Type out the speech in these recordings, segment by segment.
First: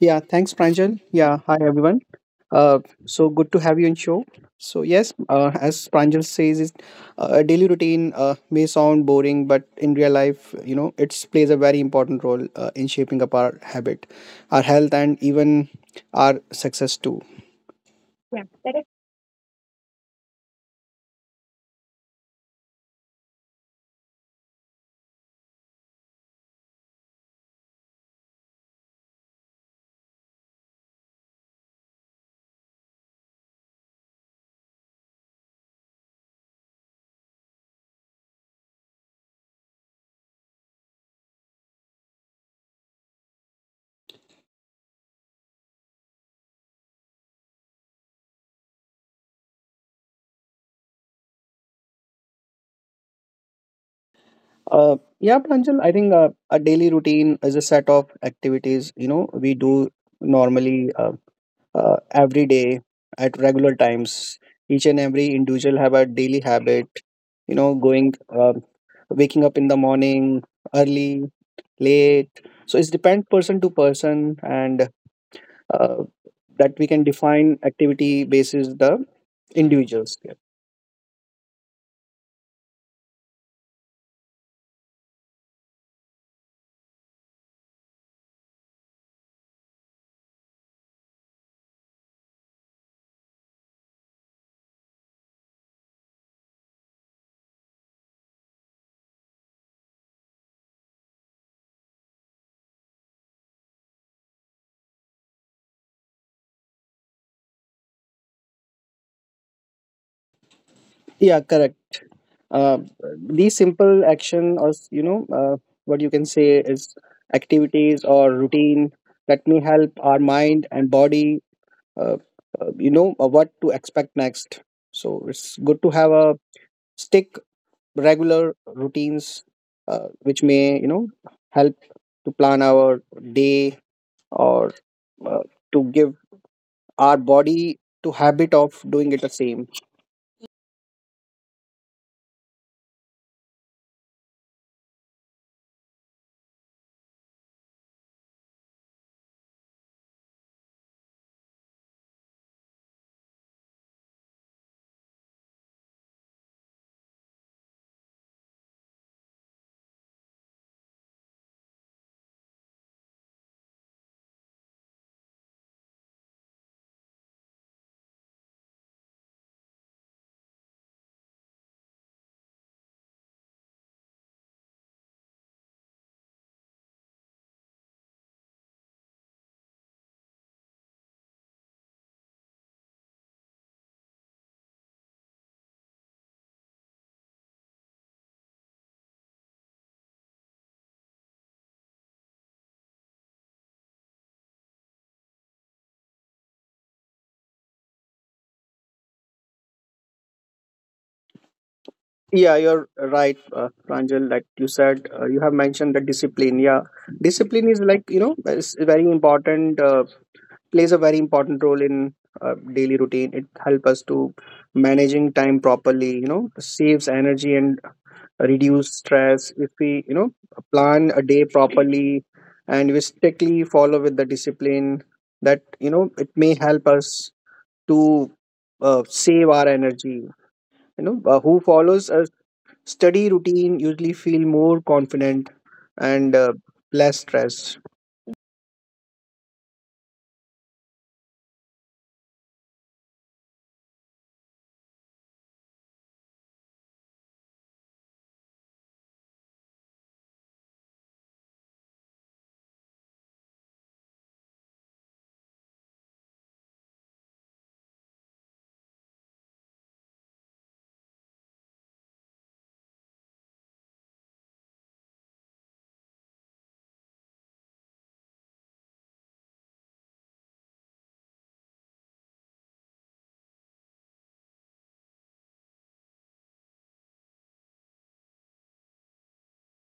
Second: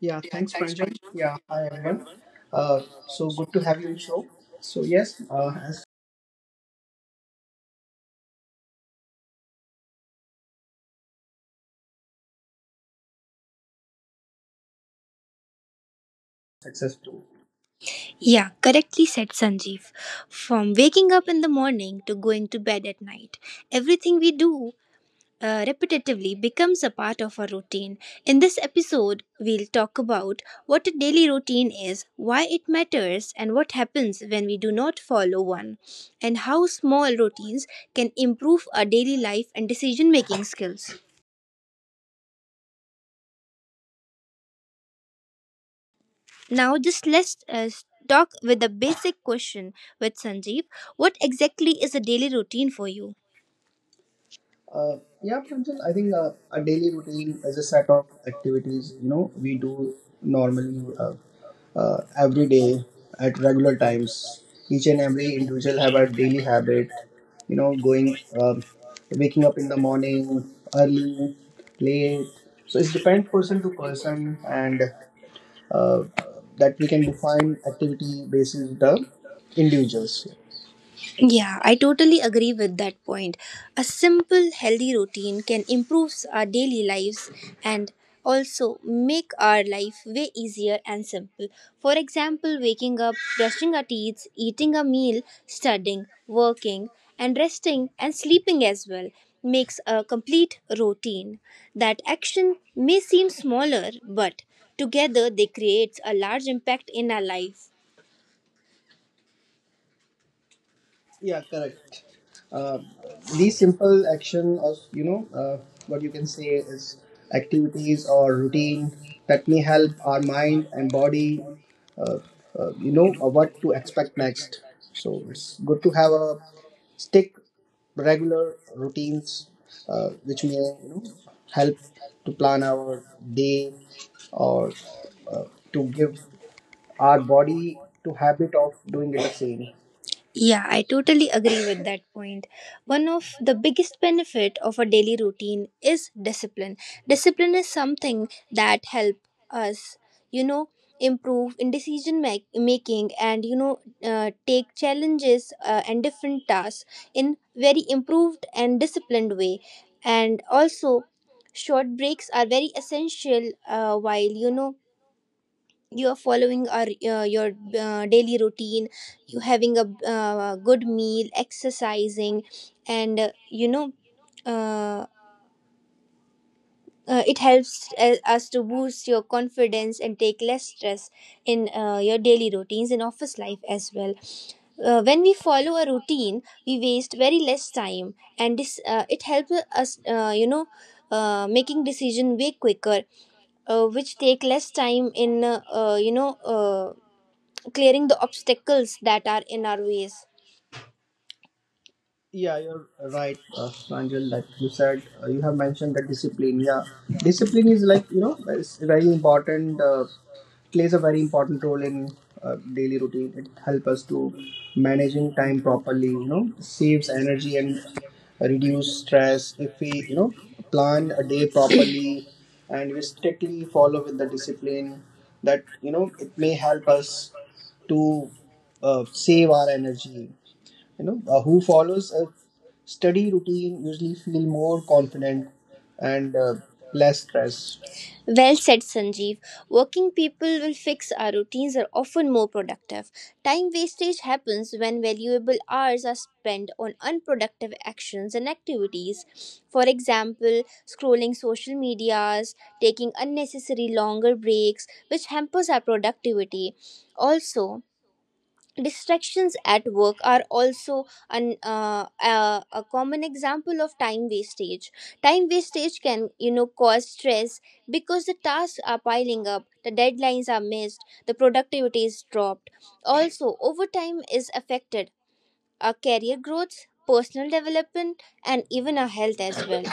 Yeah, Yeah, thanks, thanks, Pranjal. Pranjal. Yeah, Yeah, hi hi everyone. everyone. Uh, Uh, so so good good to to have have you you on in the show. show. So So yes, yes, as as Pranjal says, is a daily routine may sound boring, but in real life, it plays a very important role in shaping up our habit, our health, and even our success too. Yeah, Yeah, that is. correctly said Sanjeev. From waking up in the morning to going to bed at night, everything we do repetitively becomes a part of our routine. In this episode, we'll talk about what a daily routine is, why it matters, and what happens when we do not follow one, and how small routines can improve our daily life and decision making skills. Now, just let's talk with the basic question with Sanjeev. What exactly is a daily routine for you? Yeah, Pranjal, I I think think a a daily daily routine routine is is a a set set of of activities, activities, you know, we we do do normally normally every every day day at at regular regular times. times. Each Each and and every every individual individual have have a a daily daily habit, habit. you You know, know, going, going, um waking waking up up in in the the morning, morning early, early, late. late. So So it's it's depend depend person person to to person, person, and and uh, uh, that that we we can can define define activity activity basis basis the the individuals. individuals. Yeah, I totally agree with that point. A simple, healthy routine can improve our daily lives and also make our life way easier and simple. For example, waking up, brushing our teeth, eating a meal, studying, working, and resting and sleeping as well makes a complete routine. That action may seem smaller, but together they create a large impact in our life. Yeah, correct. Uh, these These simple simple action action, or or you know what what you you can can say is activities activities or or routine routine that that may may help help our our mind mind and and body body, uh, uh, what what to to expect expect next, next. so So it's it's good good to to have have a a stick regular regular routines routines, which which may help help to to plan plan our our day day, or or uh, uh, to to give give our our body body to to habit habit of of doing doing it it the the same. same. Yeah, I totally agree with that point. One of the biggest benefit of a daily routine is discipline. Discipline is something that help us, you know, improve in decision making and take challenges and different tasks in very improved and disciplined way. And also, short breaks are very essential while, you know, you are following your daily routine, you having a good meal, exercising, and uh, it helps us to boost your confidence and take less stress in your daily routines, in office life as well. When we follow a routine, we waste very less time, and this, it helps us, making decision way quicker, which take less time in clearing the obstacles that are in our ways. Yeah, Yeah, you're you're right, right, Pranjal, Pranjal, that that you you said, said, you you have have mentioned mentioned the that discipline. discipline. Yeah, Yeah, discipline discipline is is like, like, you know, it's it's very very important, important, plays plays a a very very important important role role in in daily daily routine. routine. It It helps helps us us to to managing managing time time properly, properly, you know, saves saves energy energy and and reduce reduce stress stress. if If we, we you know, plan plan a a day day properly, properly and and we strictly we follow follow with the discipline, discipline that, that, you know, it it may may help help us to to save save our our energy. energy. You you know know, uh, who who follow follows a study study routine routine usually feel feel more more confident confident and and uh, less less stressed. stressed. Well said, Sanjeev. Working people will fix our routines are often more productive. Time wastage happens when valuable hours are spent on unproductive actions and activities. For example, scrolling social medias, taking unnecessary longer breaks, which hampers our productivity. Also, distractions at work are also a common example of time wastage. Time wastage can, you know, cause stress because the tasks are piling up, the deadlines are missed, the productivity is dropped. Also, overtime is affected our career growth, personal development, and even our health as well.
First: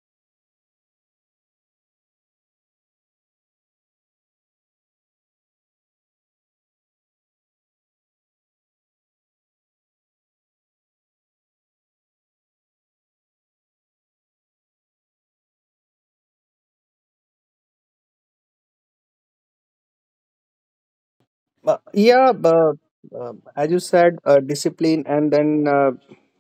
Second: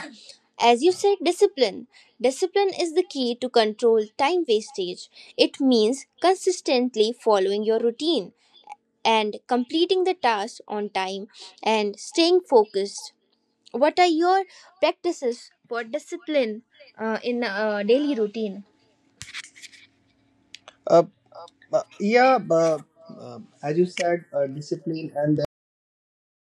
As you said, discipline. Discipline is the key to control time wastage. It means consistently following your routine and completing the task on time and staying focused. What are your practices for discipline, in daily routine? Uh, Uh, yeah, yeah, but but as as you you said, said, discipline and and then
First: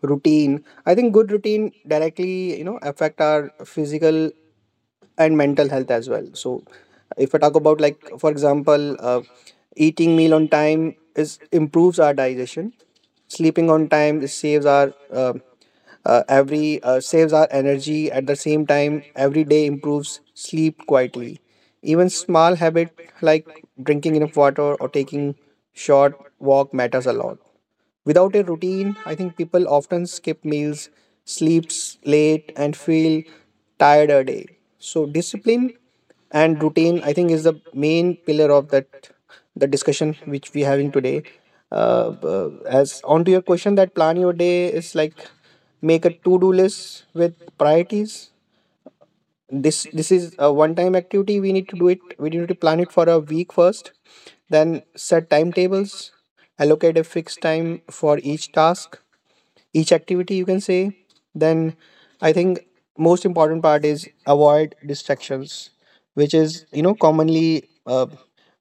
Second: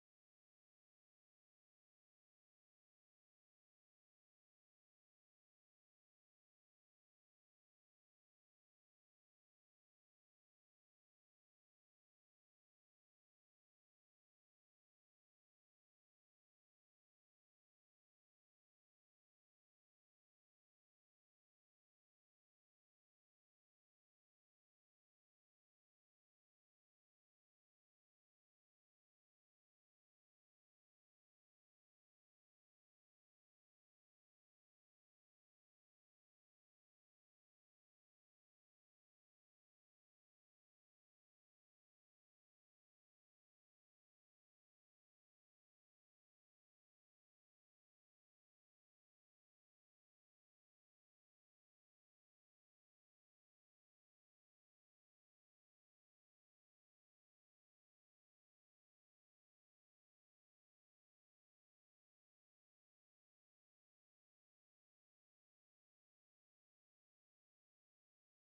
routine. I think good routine directly, affect our physical and mental health as well. So, if I talk about, like, for example, eating meal on time is improves our digestion. Sleeping on time saves our energy at the same time every day improves sleep quietly, even small habit like drinking enough water or taking short walk matters a lot. Without a routine, I think people often skip meals, sleeps late, and feel tired a day. So discipline and routine, I think, is the main pillar of that the discussion which we having today. As on to your question, that plan your day is like make a to do list with priorities. This is a one time activity. We need to do it. We need to plan it for a week first, then set timetables, allocate a fixed time for each task, each activity you can say. Then I think most important part is avoid distractions, which is, commonly uh,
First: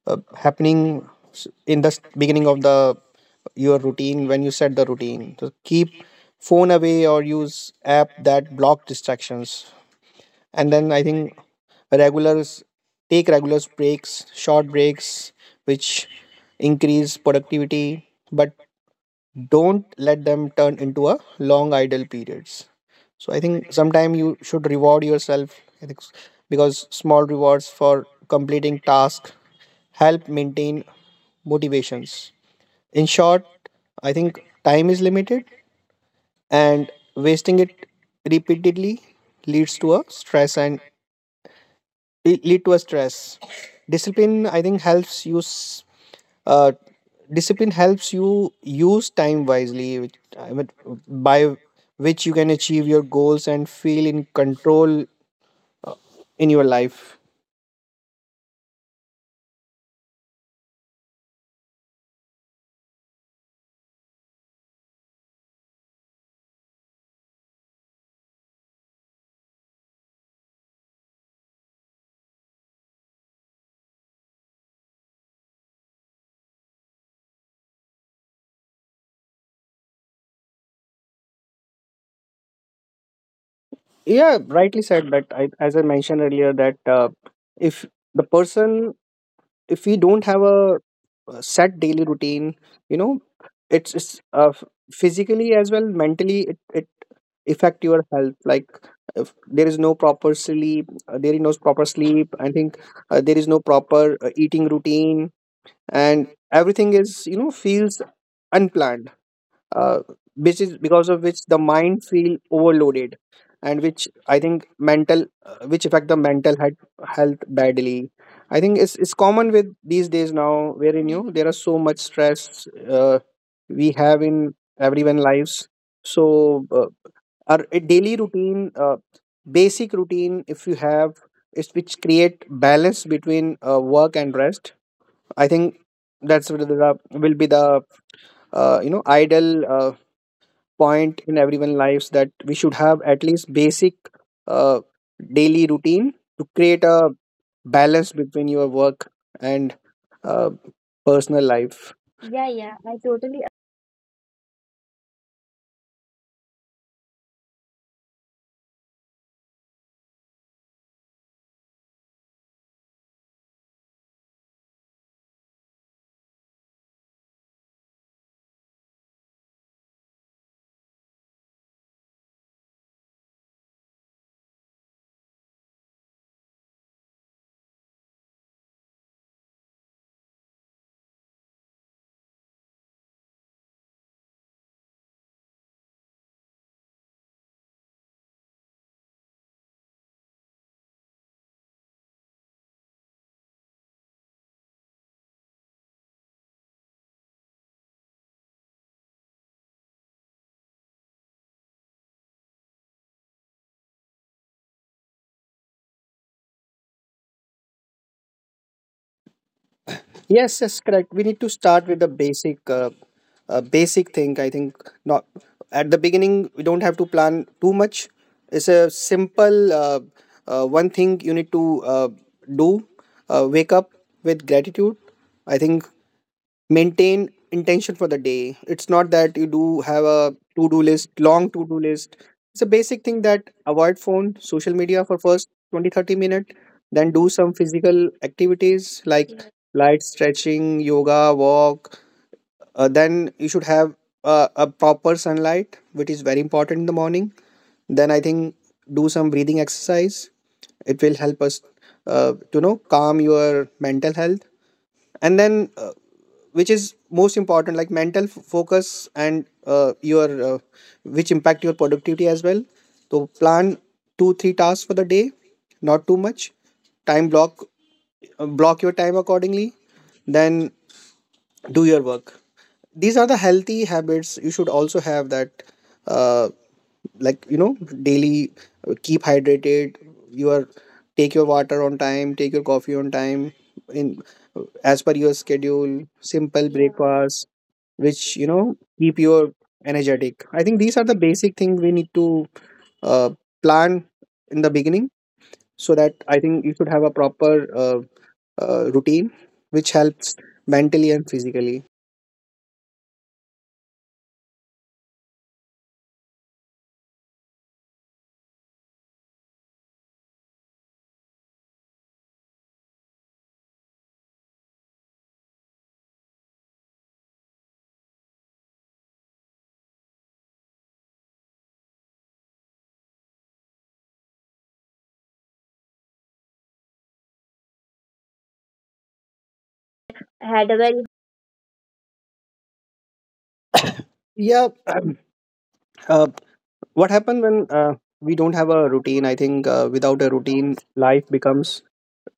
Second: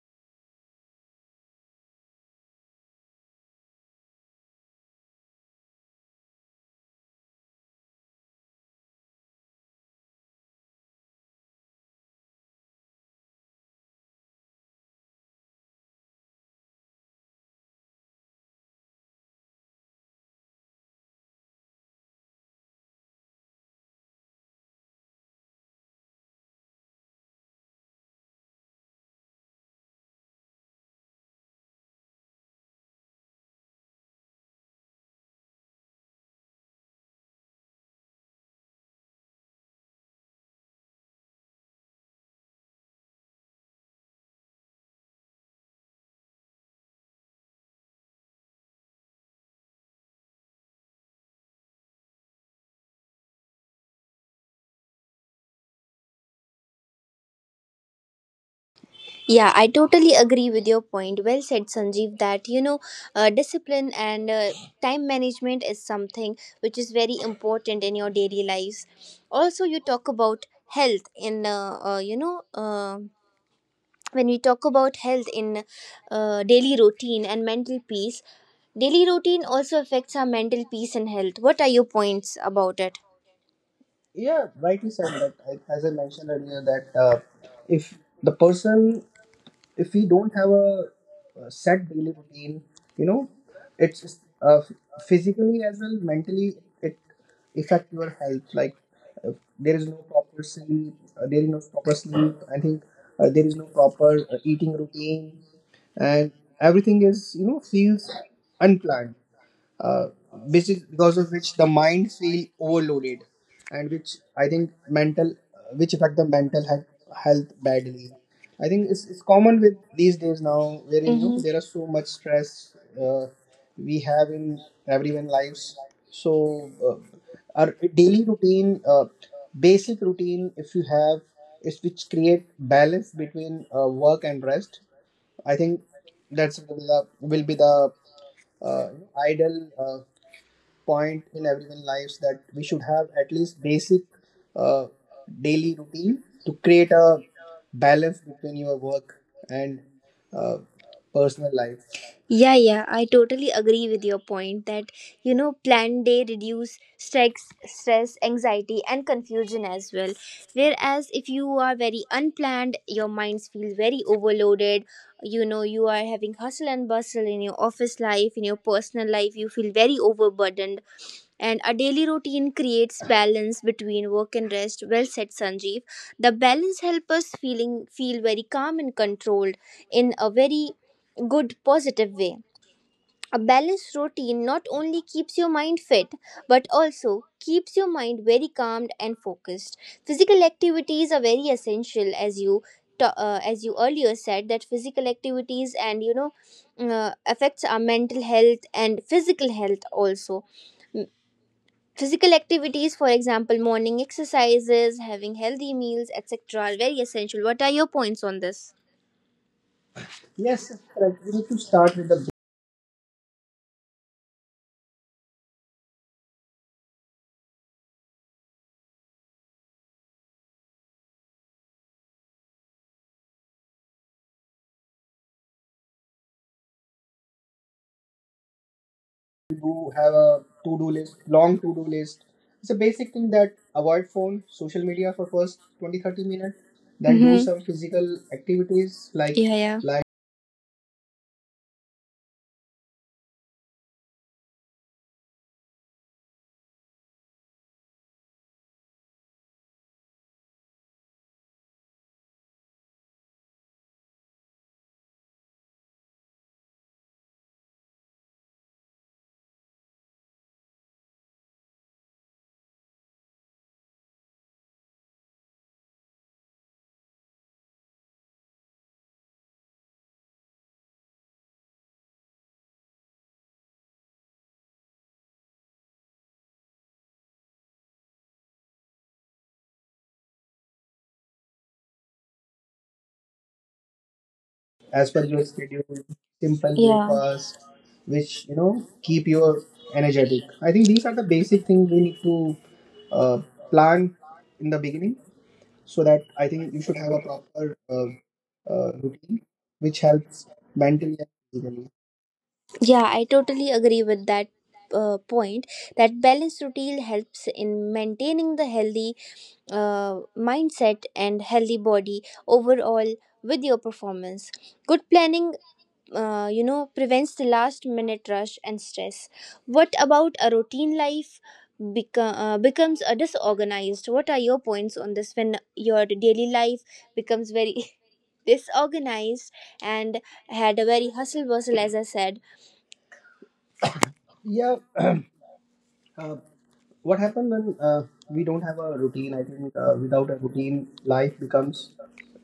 uh, happening in the beginning of the your routine when you set the routine. So keep phone away or use app that block distractions. And then I think regulars take regulars breaks, short breaks, which increase productivity, but don't let them turn into a long idle periods. So I think sometime you should reward yourself. I think s- because small rewards for completing tasks help maintain motivations. In short, I think time is limited, and wasting it repeatedly leads to a stress, le- lead to a stress discipline I think helps you s- uh, discipline helps you use time wisely, which, I mean, by which you can achieve your goals and feel in control in your life. yeah, I totally agree with your point. Well said, Sanjeev, that, you know, discipline and time management is something which is very important in your daily lives. Also, you talk about health in, you know, when we talk about health in daily routine and mental peace. Daily routine also affects our mental peace and health. What are your points about it? Yeah, Yeah, rightly rightly said said that. that, As I mentioned earlier that, that if if the the person person, if if we we don't don't have have a a, set set daily daily, routine, you you know know, it's, it, it's uh, uh, f- physically physically as as well well mentally, mentally, it affect your health. health Like, like, if there there is is no no proper sleep sleep, there is there is no no proper sleep, sleep, I I think think, there there is is no no proper proper eating eating, routine, and and everything everything is, is, you know, feels feels unplanned, unplanned, uh, uh, which which is is because because of of which which the the mind mind feel feel overloaded, overloaded, and and which, I I think, think mental mental, which which affect affect the the mental mental health health badly. badly. I I think think it's it's, it's it's common common with with these these days days now, now, wherein wherein, you you know, mhm, there there are so much are stress stress, uh, we we have have in in everyone everyone lives. lives. So So our our daily daily routine, routine, basic basic routine routine, if if you you have, have, is is which which create create balance balance, between work work and and rest. rest. I I think think that's will the the, will will be be the, the ideal point point in everyone's lives that we should to have have at at least least basic uh, uh, daily daily routine to to create create a a balance balance, between your work and and uh, uh, personal personal. life. Yeah, Yeah, yeah, yeah, I I totally totally agree with your point that, you know, plan day reduce stress, anxiety, and confusion as well. Whereas if you are very unplanned, your minds feel very overloaded. You know, you are having hustle and bustle in your office life, in your personal life. You feel very overburdened, and a daily routine creates balance between work and rest. Well said, Sanjeev. The balance helps us feeling feel very calm and controlled in a very good, positive way. A balanced routine not only keeps your mind fit but also keeps your mind very calmed and focused. Physical activities are very essential, as you as you earlier said that physical activities and, you know, affects our mental health and physical health also. M- Physical activities, for example, morning exercises, having healthy meals, etc., are very essential. What are your points on this? Yes, Yes, that's correct. correct. We We need need to to start start with with the the, basic thing. I think, not at the beginning, we don't have to plan too much. It's a simple one thing you need to do. Wake up with gratitude. I think maintain intention for the day. It's not that you we do do have have a a to do to-do list, list, long long to do to-do list. list. It's a It's a basic basic thing thing that that avoid avoid phone, phone, social social media media, for for first 20-30 minutes. that Then do do hmm some some physical physical activities, activities like, like, yeah, yeah, yeah, like light stretching, yoga, walk. Then you should have a proper sunlight, which is very important in the morning. Then I think do some breathing exercise. It will help us to know calm your mental health. And then, which is most important, like mental focus, and your which impact your productivity as well. So plan two three tasks for the day, not too much. Time block, block your time accordingly. Then do your work. These are the healthy habits you should also have, that uh, like, daily, keep hydrated. You are Take your water on time, take your coffee on time, in as as per per your your simple, schedule. Simple, yeah, yeah, breakfast, breakfast, which, which, you know, keep keep your your energetic. energetic. I I think think these these are are the the basic basic things things we we need need to, to uh, uh, plan plan in in the the beginning, beginning so so that that I think you should have a proper uh, uh, uh, routine which which helps helps mentally mentally. and physically. Yeah, I totally agree with that point. That balanced routine helps in maintaining the healthy mindset and healthy body overall, with your performance, good planning, you know, prevents the last minute rush and stress. What about a routine life becomes a disorganized? What are your points on this when your daily life becomes very disorganized and Had had a a very very hustle bustle, as I said. Yeah. Yeah, Um, uh, uh, what what happens happens when when we we don't don't have have a a routine? routine? I I think, think, without without a a routine, routine, life life becomes becomes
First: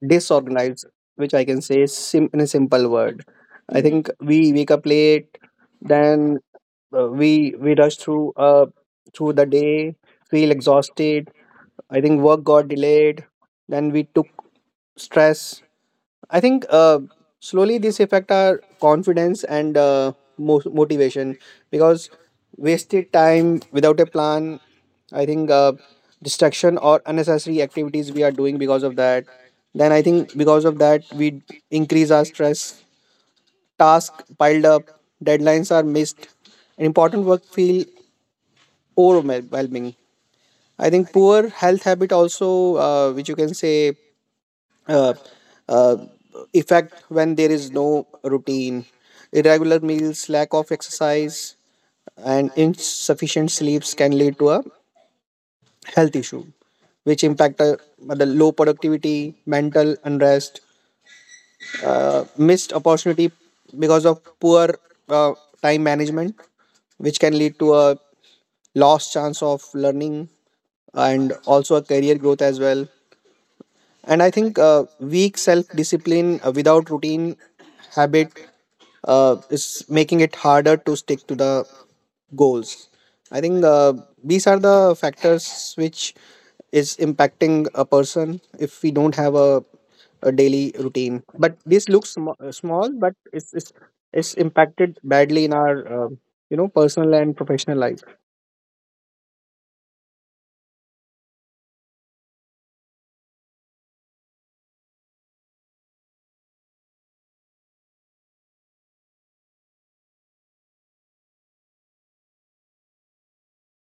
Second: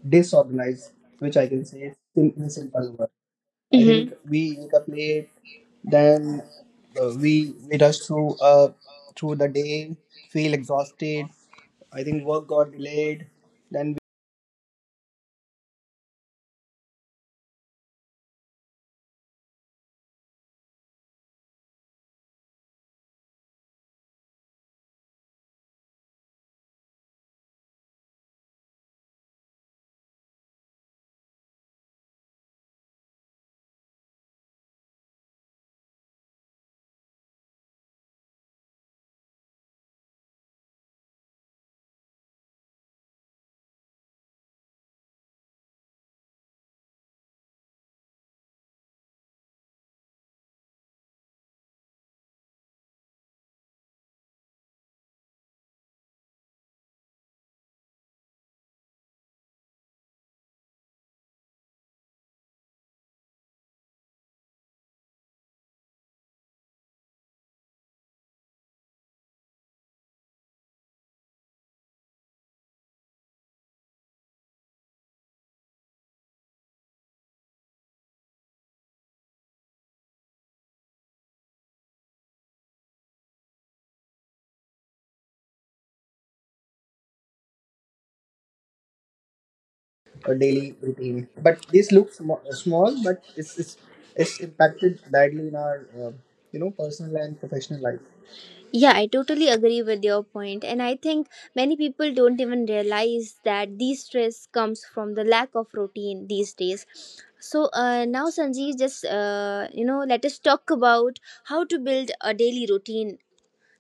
disorganized, disorganized, which which I I can can say say in in a a simple simple word. I think, word. I think mm-hmm, we we wake wake up up late, late, then then uh, uh, we we we we rush rush through uh through through the, the day, feel feel exhausted, exhausted. I think work got forgot, delayed, then then we took stress. I think, slowly this affect our confidence and motivation because wasted time without a plan. I think distraction or unnecessary activities we are doing because of that. Then I think because of that we increase our stress. Task piled up, deadlines are missed, and important work feel overwhelming. I think poor health habit also, which you can say uh, uh, effect when there is no routine. Irregular meals, lack of exercise, and insufficient sleeps can lead to a health issue, which impact the low productivity, mental unrest, missed opportunity because of poor uh, time management, which can lead to a lost chance of learning and also a career growth as well. And I think weak self discipline without routine habit is making it harder to stick to the goals. I think these are the factors which is impacting a person if we don't have a, we, a a daily daily routine. routine, But but this this looks looks small, small, but but it's, it's it's it's impacted impacted badly badly in in our our, uh, you know, personal personal and and professional professional life. life. Yeah, I totally agree with your point, and I think many people don't even realize that these stress comes from the lack of routine these days. So, now, Sanjeev, just, you know, let us talk about how to build a daily routine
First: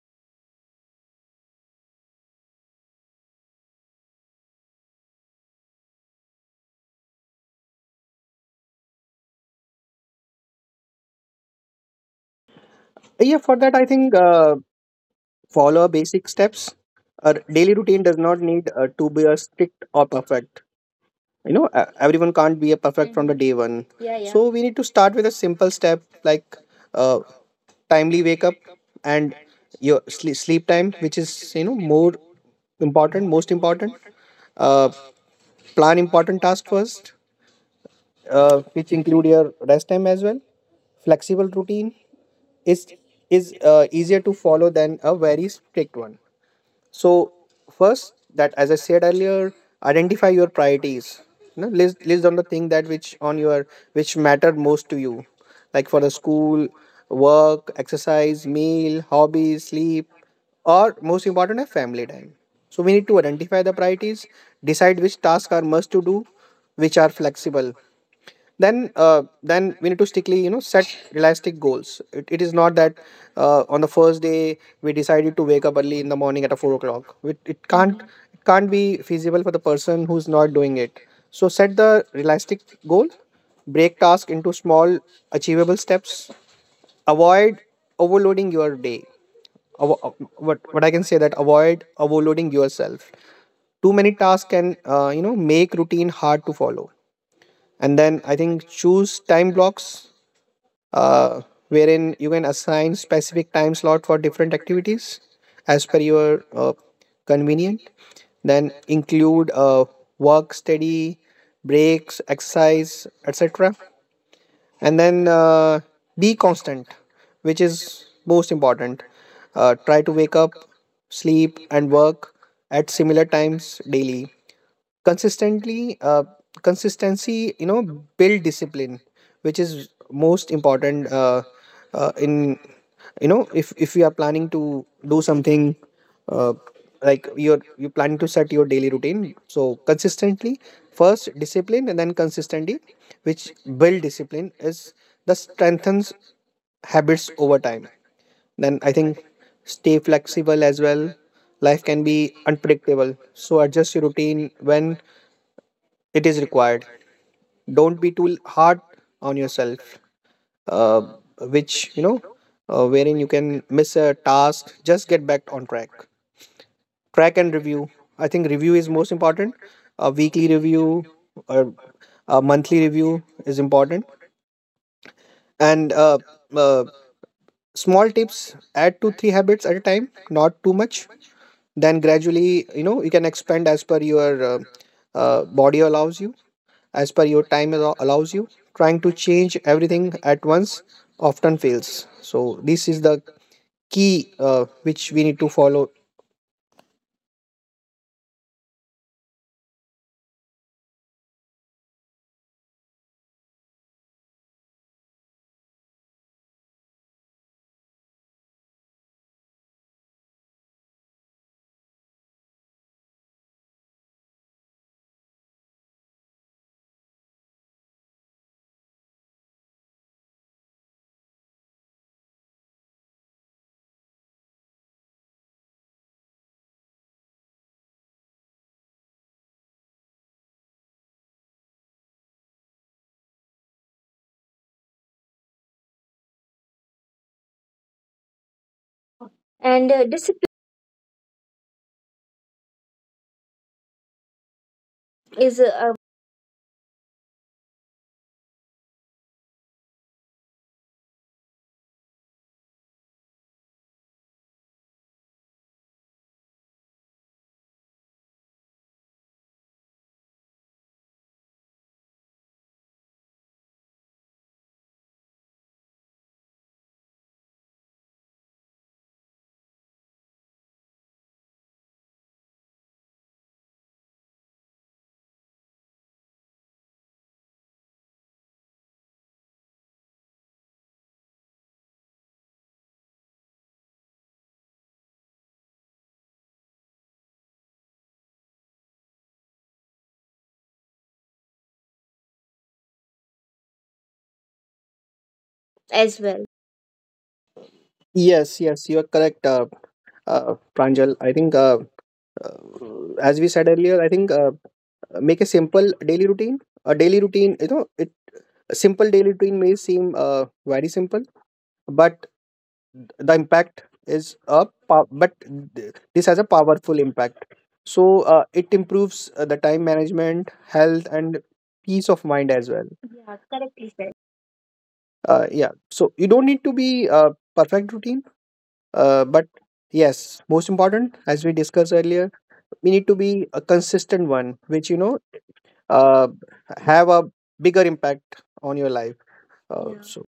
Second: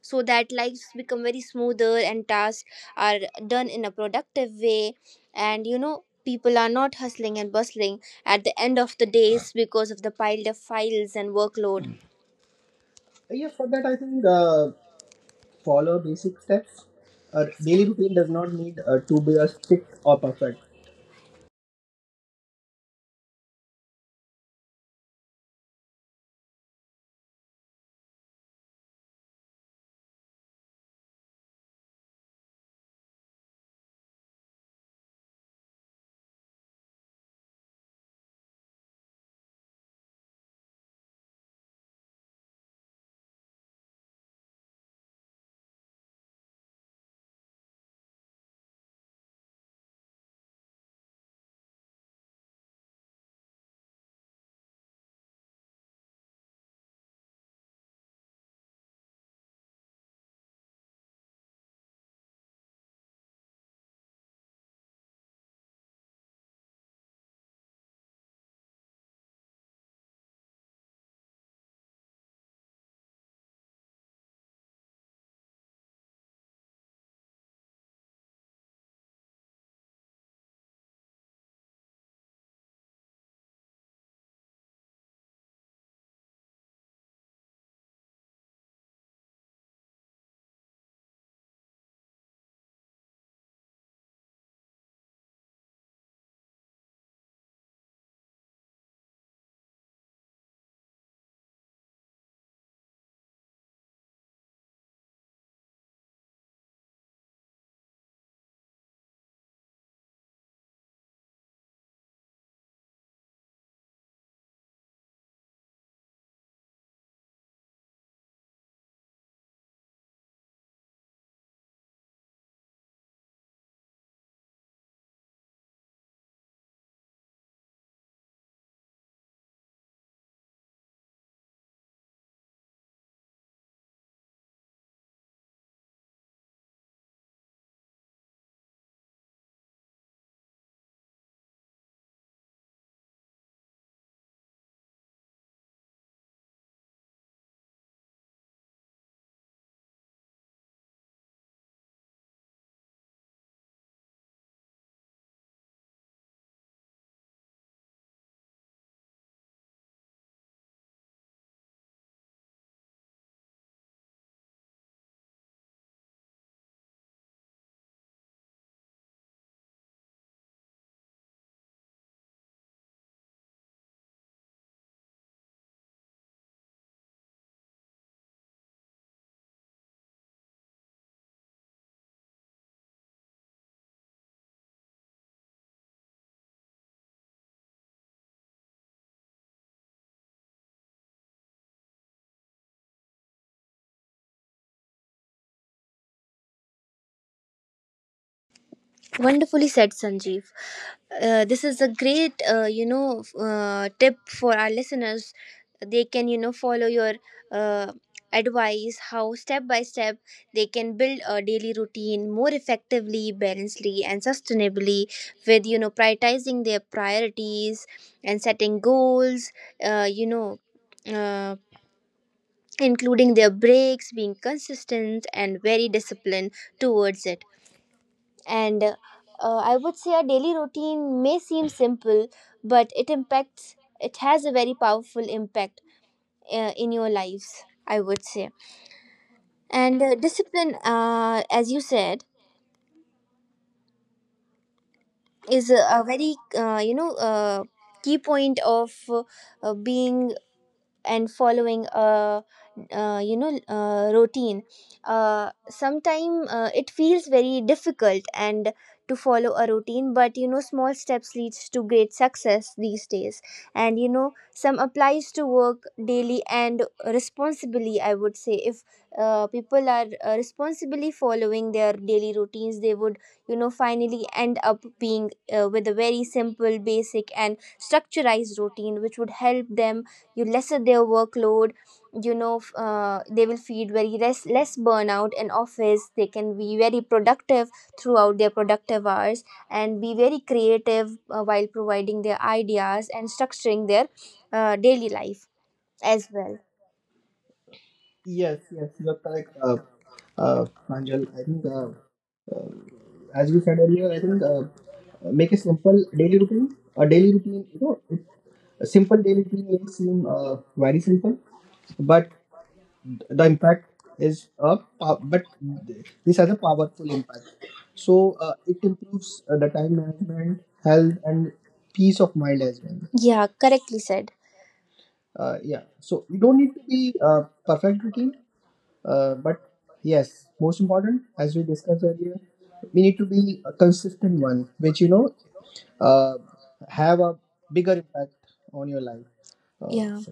so that lives become very smoother and tasks are done in a productive way, and, you know, people are not hustling and bustling at the end of the days because of the piled up files and workload. Yeah, for that I I think think follow follow basic basic steps. steps. A A daily daily routine routine does does not not need need to to be be a a strict strict or or perfect. perfect. Everyone can't be a perfect from the day one. Yeah, yeah. So we need to start with a simple step like, uh, timely wake up and your sleep time, which is, more important, most important. uh, Plan important task first, which include your rest time as well. Flexible routine is is easier to follow than a very strict one. So first, that as I said earlier, identify your priorities. List on the thing that which on your which matter most to you, like for the school, work, exercise, meal, hobbies, sleep, or most important, a family time. So we need to identify the priorities, decide which tasks are must to do, which are flexible, then we need to strictly set realistic goals. It is not that on the first day we decided to wake up early in the morning at a 4 o'clock. It can't be feasible for the person who's not doing it. So set the realistic goal, break task into small achievable steps, avoid overloading your day. Avo- uh, what I can say that avoid overloading yourself. Too many tasks can make routine hard to follow. And then I think choose time blocks, uh, wherein you can assign specific time slot for different activities as per your convenient. Then include work, study, breaks, exercise, etc. And then be constant, which is most important. Try to wake up, sleep and work at similar times daily consistently. Consistency build discipline, which is most important. In, if you are planning to do something, uh, like you planning to set your daily routine, so consistently, first discipline and then consistently, which build discipline is the strengthens habits over time. Then I think stay flexible as well. Life can be unpredictable, so adjust your routine when it is required. Don't be too hard on yourself. Uh, which you know Wherein you can miss a task, just get back on track. Track and review. I think review is most important. A weekly review or a monthly review is important. And uh, small tips, add two three habits at a time, not too much. Then gradually you can expand as per your body allows you, as per your time allows you. Trying to change everything at once often fails, so this is the key which we need to follow. Wonderfully said, Sanjeev. This is a great, you know, tip for our listeners. They can, you know, follow your uh, advice, how step by step they can build a daily routine more effectively, balancedly, and sustainably, with, you know, prioritizing their priorities and setting goals, you know, uh, including their breaks, being consistent and very disciplined towards it. And I would say our daily routine may seem simple, but it impacts, it has a very powerful impact in your lives, I would say. And And discipline Discipline, as you said, is is a, a very, key point of being and following a routine. Sometime it feels very difficult and to follow a routine, but you know, small steps leads to great success these days, and you know, some applies to work daily and responsibly. I would say if people are responsibly following their daily routines, they would, you know, finally end up being with a very simple, basic, and structurized routine which would help them you lessen their workload. You know, they will feel very less burnout in office. They can be very productive throughout their productive hours and be very creative while providing their ideas and structuring their daily life as as well. well. Yes, yes, you are correct. Uh, uh, Pranjal, I think, uh, uh, as as we you said said earlier, earlier, I I think think make a make a simple simple daily daily routine. routine. A A daily daily routine, routine, you know, it a simple simple daily daily routine may routine seem seem very very simple, simple, but. but the The impact impact is is a a but but this this has has a a power. powerful impact. So So it improves the the time time management, management, health health, and and peace peace of of mind mind as as well. well. Yeah, Yeah, correctly correctly said. said. Yeah, Yeah, so you we don't don't need need to to be be a perfect perfect routine, routine. But But yes, yes, most most important, important, as we as we discussed discussed, earlier, we we need need to to be be a a consistent consistent one, one, which which you know, uh, uh, have have a a bigger bigger impact impact on on your your life. life. Yeah. Yeah. So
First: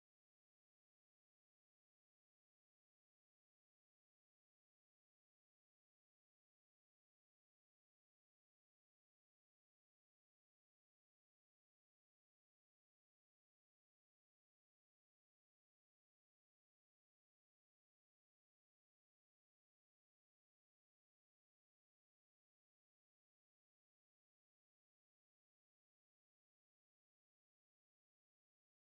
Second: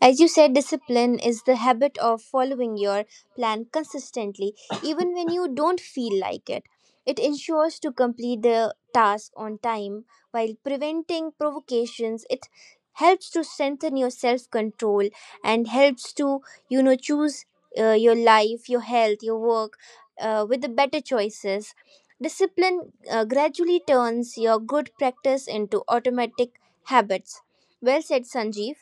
As you said, discipline is the habit of following your plan consistently, even when you don't feel like it. It ensures to complete the task on time while preventing provocations. It helps to strengthen your self control and helps to, you know, choose your life, your health, your work with the better choices. Discipline gradually turns your good practice into automatic habits. Well said, Sanjeev.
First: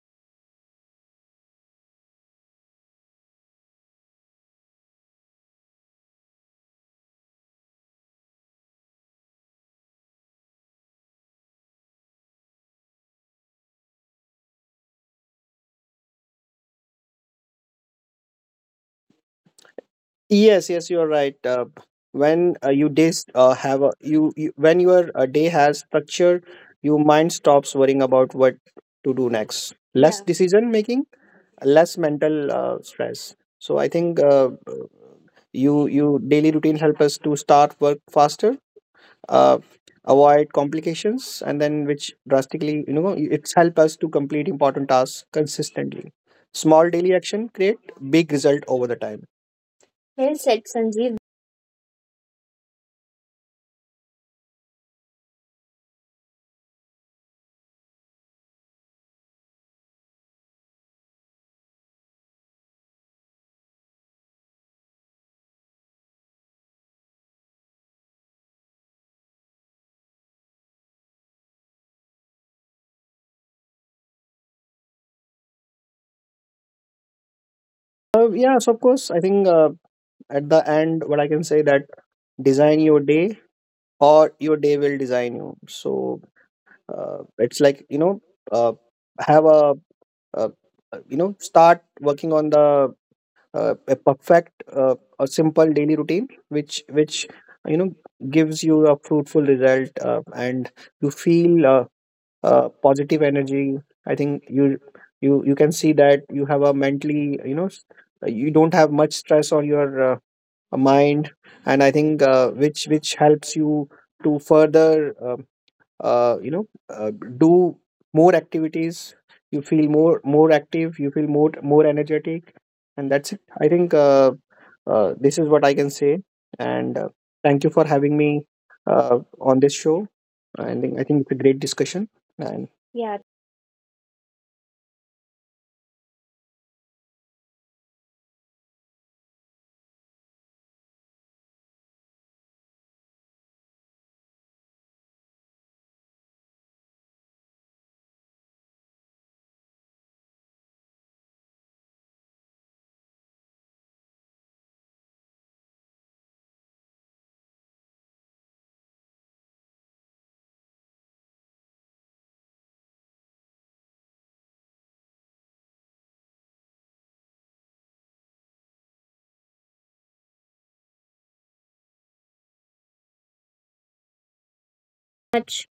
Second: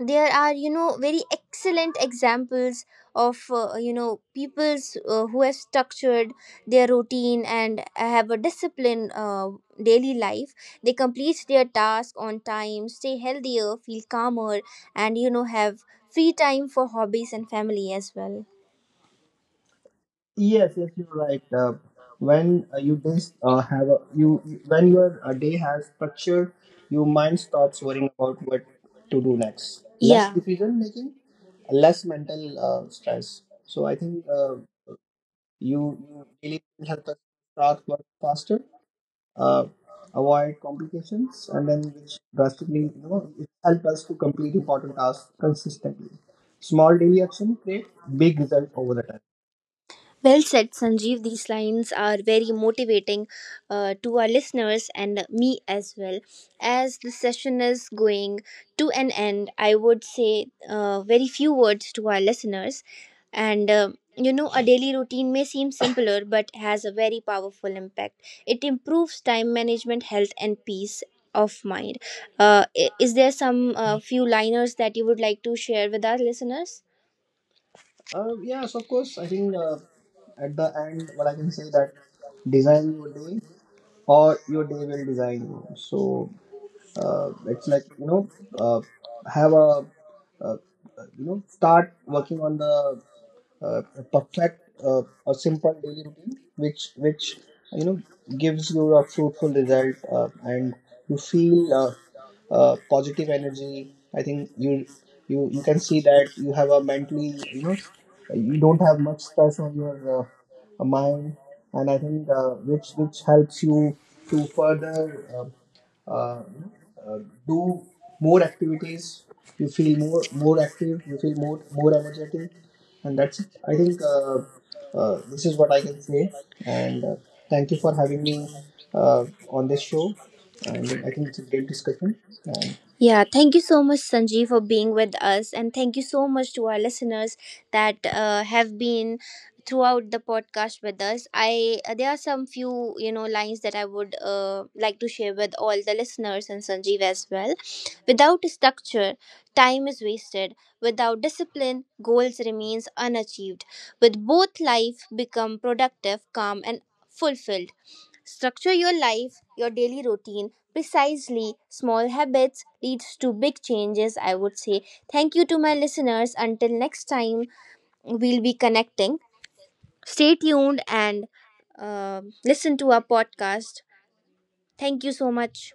There are, you know, very excellent examples of, you know, peoples who have structured their routine and have a disciplined daily life. They complete their task on time, stay healthier, feel calmer, and you know, have free time for hobbies and family as well. yes, Yes, yes, yes, you are you're right. right. When When you you days just have have a, a you, you when when your your day day has has structure, structure, your your mind mind stops stops worrying worrying about about what what to to do do next. next. Less, Less, yeah, yeah, decision decision making, making, less less mental mental stress. stress. So So I I think think you you you daily routine help us to start start work faster, uh, uh, avoid avoid complications, decisions, and and then then which which drastically drastically it's help help us us to to complete complete important important tasks tasks. Consistently. Small Small daily daily action action create create big big result results over over the the time. time. Well Well said, said, Sanjeev. Sanjeev. These lines are very motivating to our listeners and me as well. As the session is going to an end, I would say very few words to our listeners. And you know, a daily routine may seem simpler but has a very powerful impact. It improves time management, health, and peace of mind. Is there some few liners that you would like to share with our listeners? Yes, Yes, of of course. course. I I think think at at the the end, what what I I can can say that design design your day or or your your day day will will design design you. you. So So it's it's like, like, you know, uh, uh, have have a, a uh, uh, you know, start start working working on on the, the uh, perfect, a simple daily routine, which which which which you you know know, gives gives you you a a fruitful fruitful result, result, and and you you feel feel positive positive. energy. I I think think you you you you you you can can see see that that you you have have a a mentally, mentally, you know, you you don't don't have have much much stress stress on on your your mind. mind. And And I I think think which which helps helps you you to to further further uh, uh, uh, you know uh, uh, do do more more activities. activities. You You feel feel more more more more active, active, you you feel feel more more more more energetic. energetic. And And that's it, that's it. I I think. think This is this what is I what can I can say. say. And And thank you for thank you for having me having me uh, on this on show. this show. i think And i think I it's a think it's great a great discussion. discussion. And And yeah, yeah, thank you so much, Sanjeev, for being with us. And thank you so much to our listeners that have been throughout the podcast with us. I there are some few, you know, lines that I would like to share with all the listeners and Sanjeev as well. Without structure, time is wasted. Without discipline, goals remains unachieved. With both, life become productive, calm, and fulfilled. Structure your life, your daily routine precisely. Small habits leads to big changes, I would say. Thank you to my listeners. Until next time, we'll be connecting. Stay tuned and listen to our podcast. Thank you so much. much.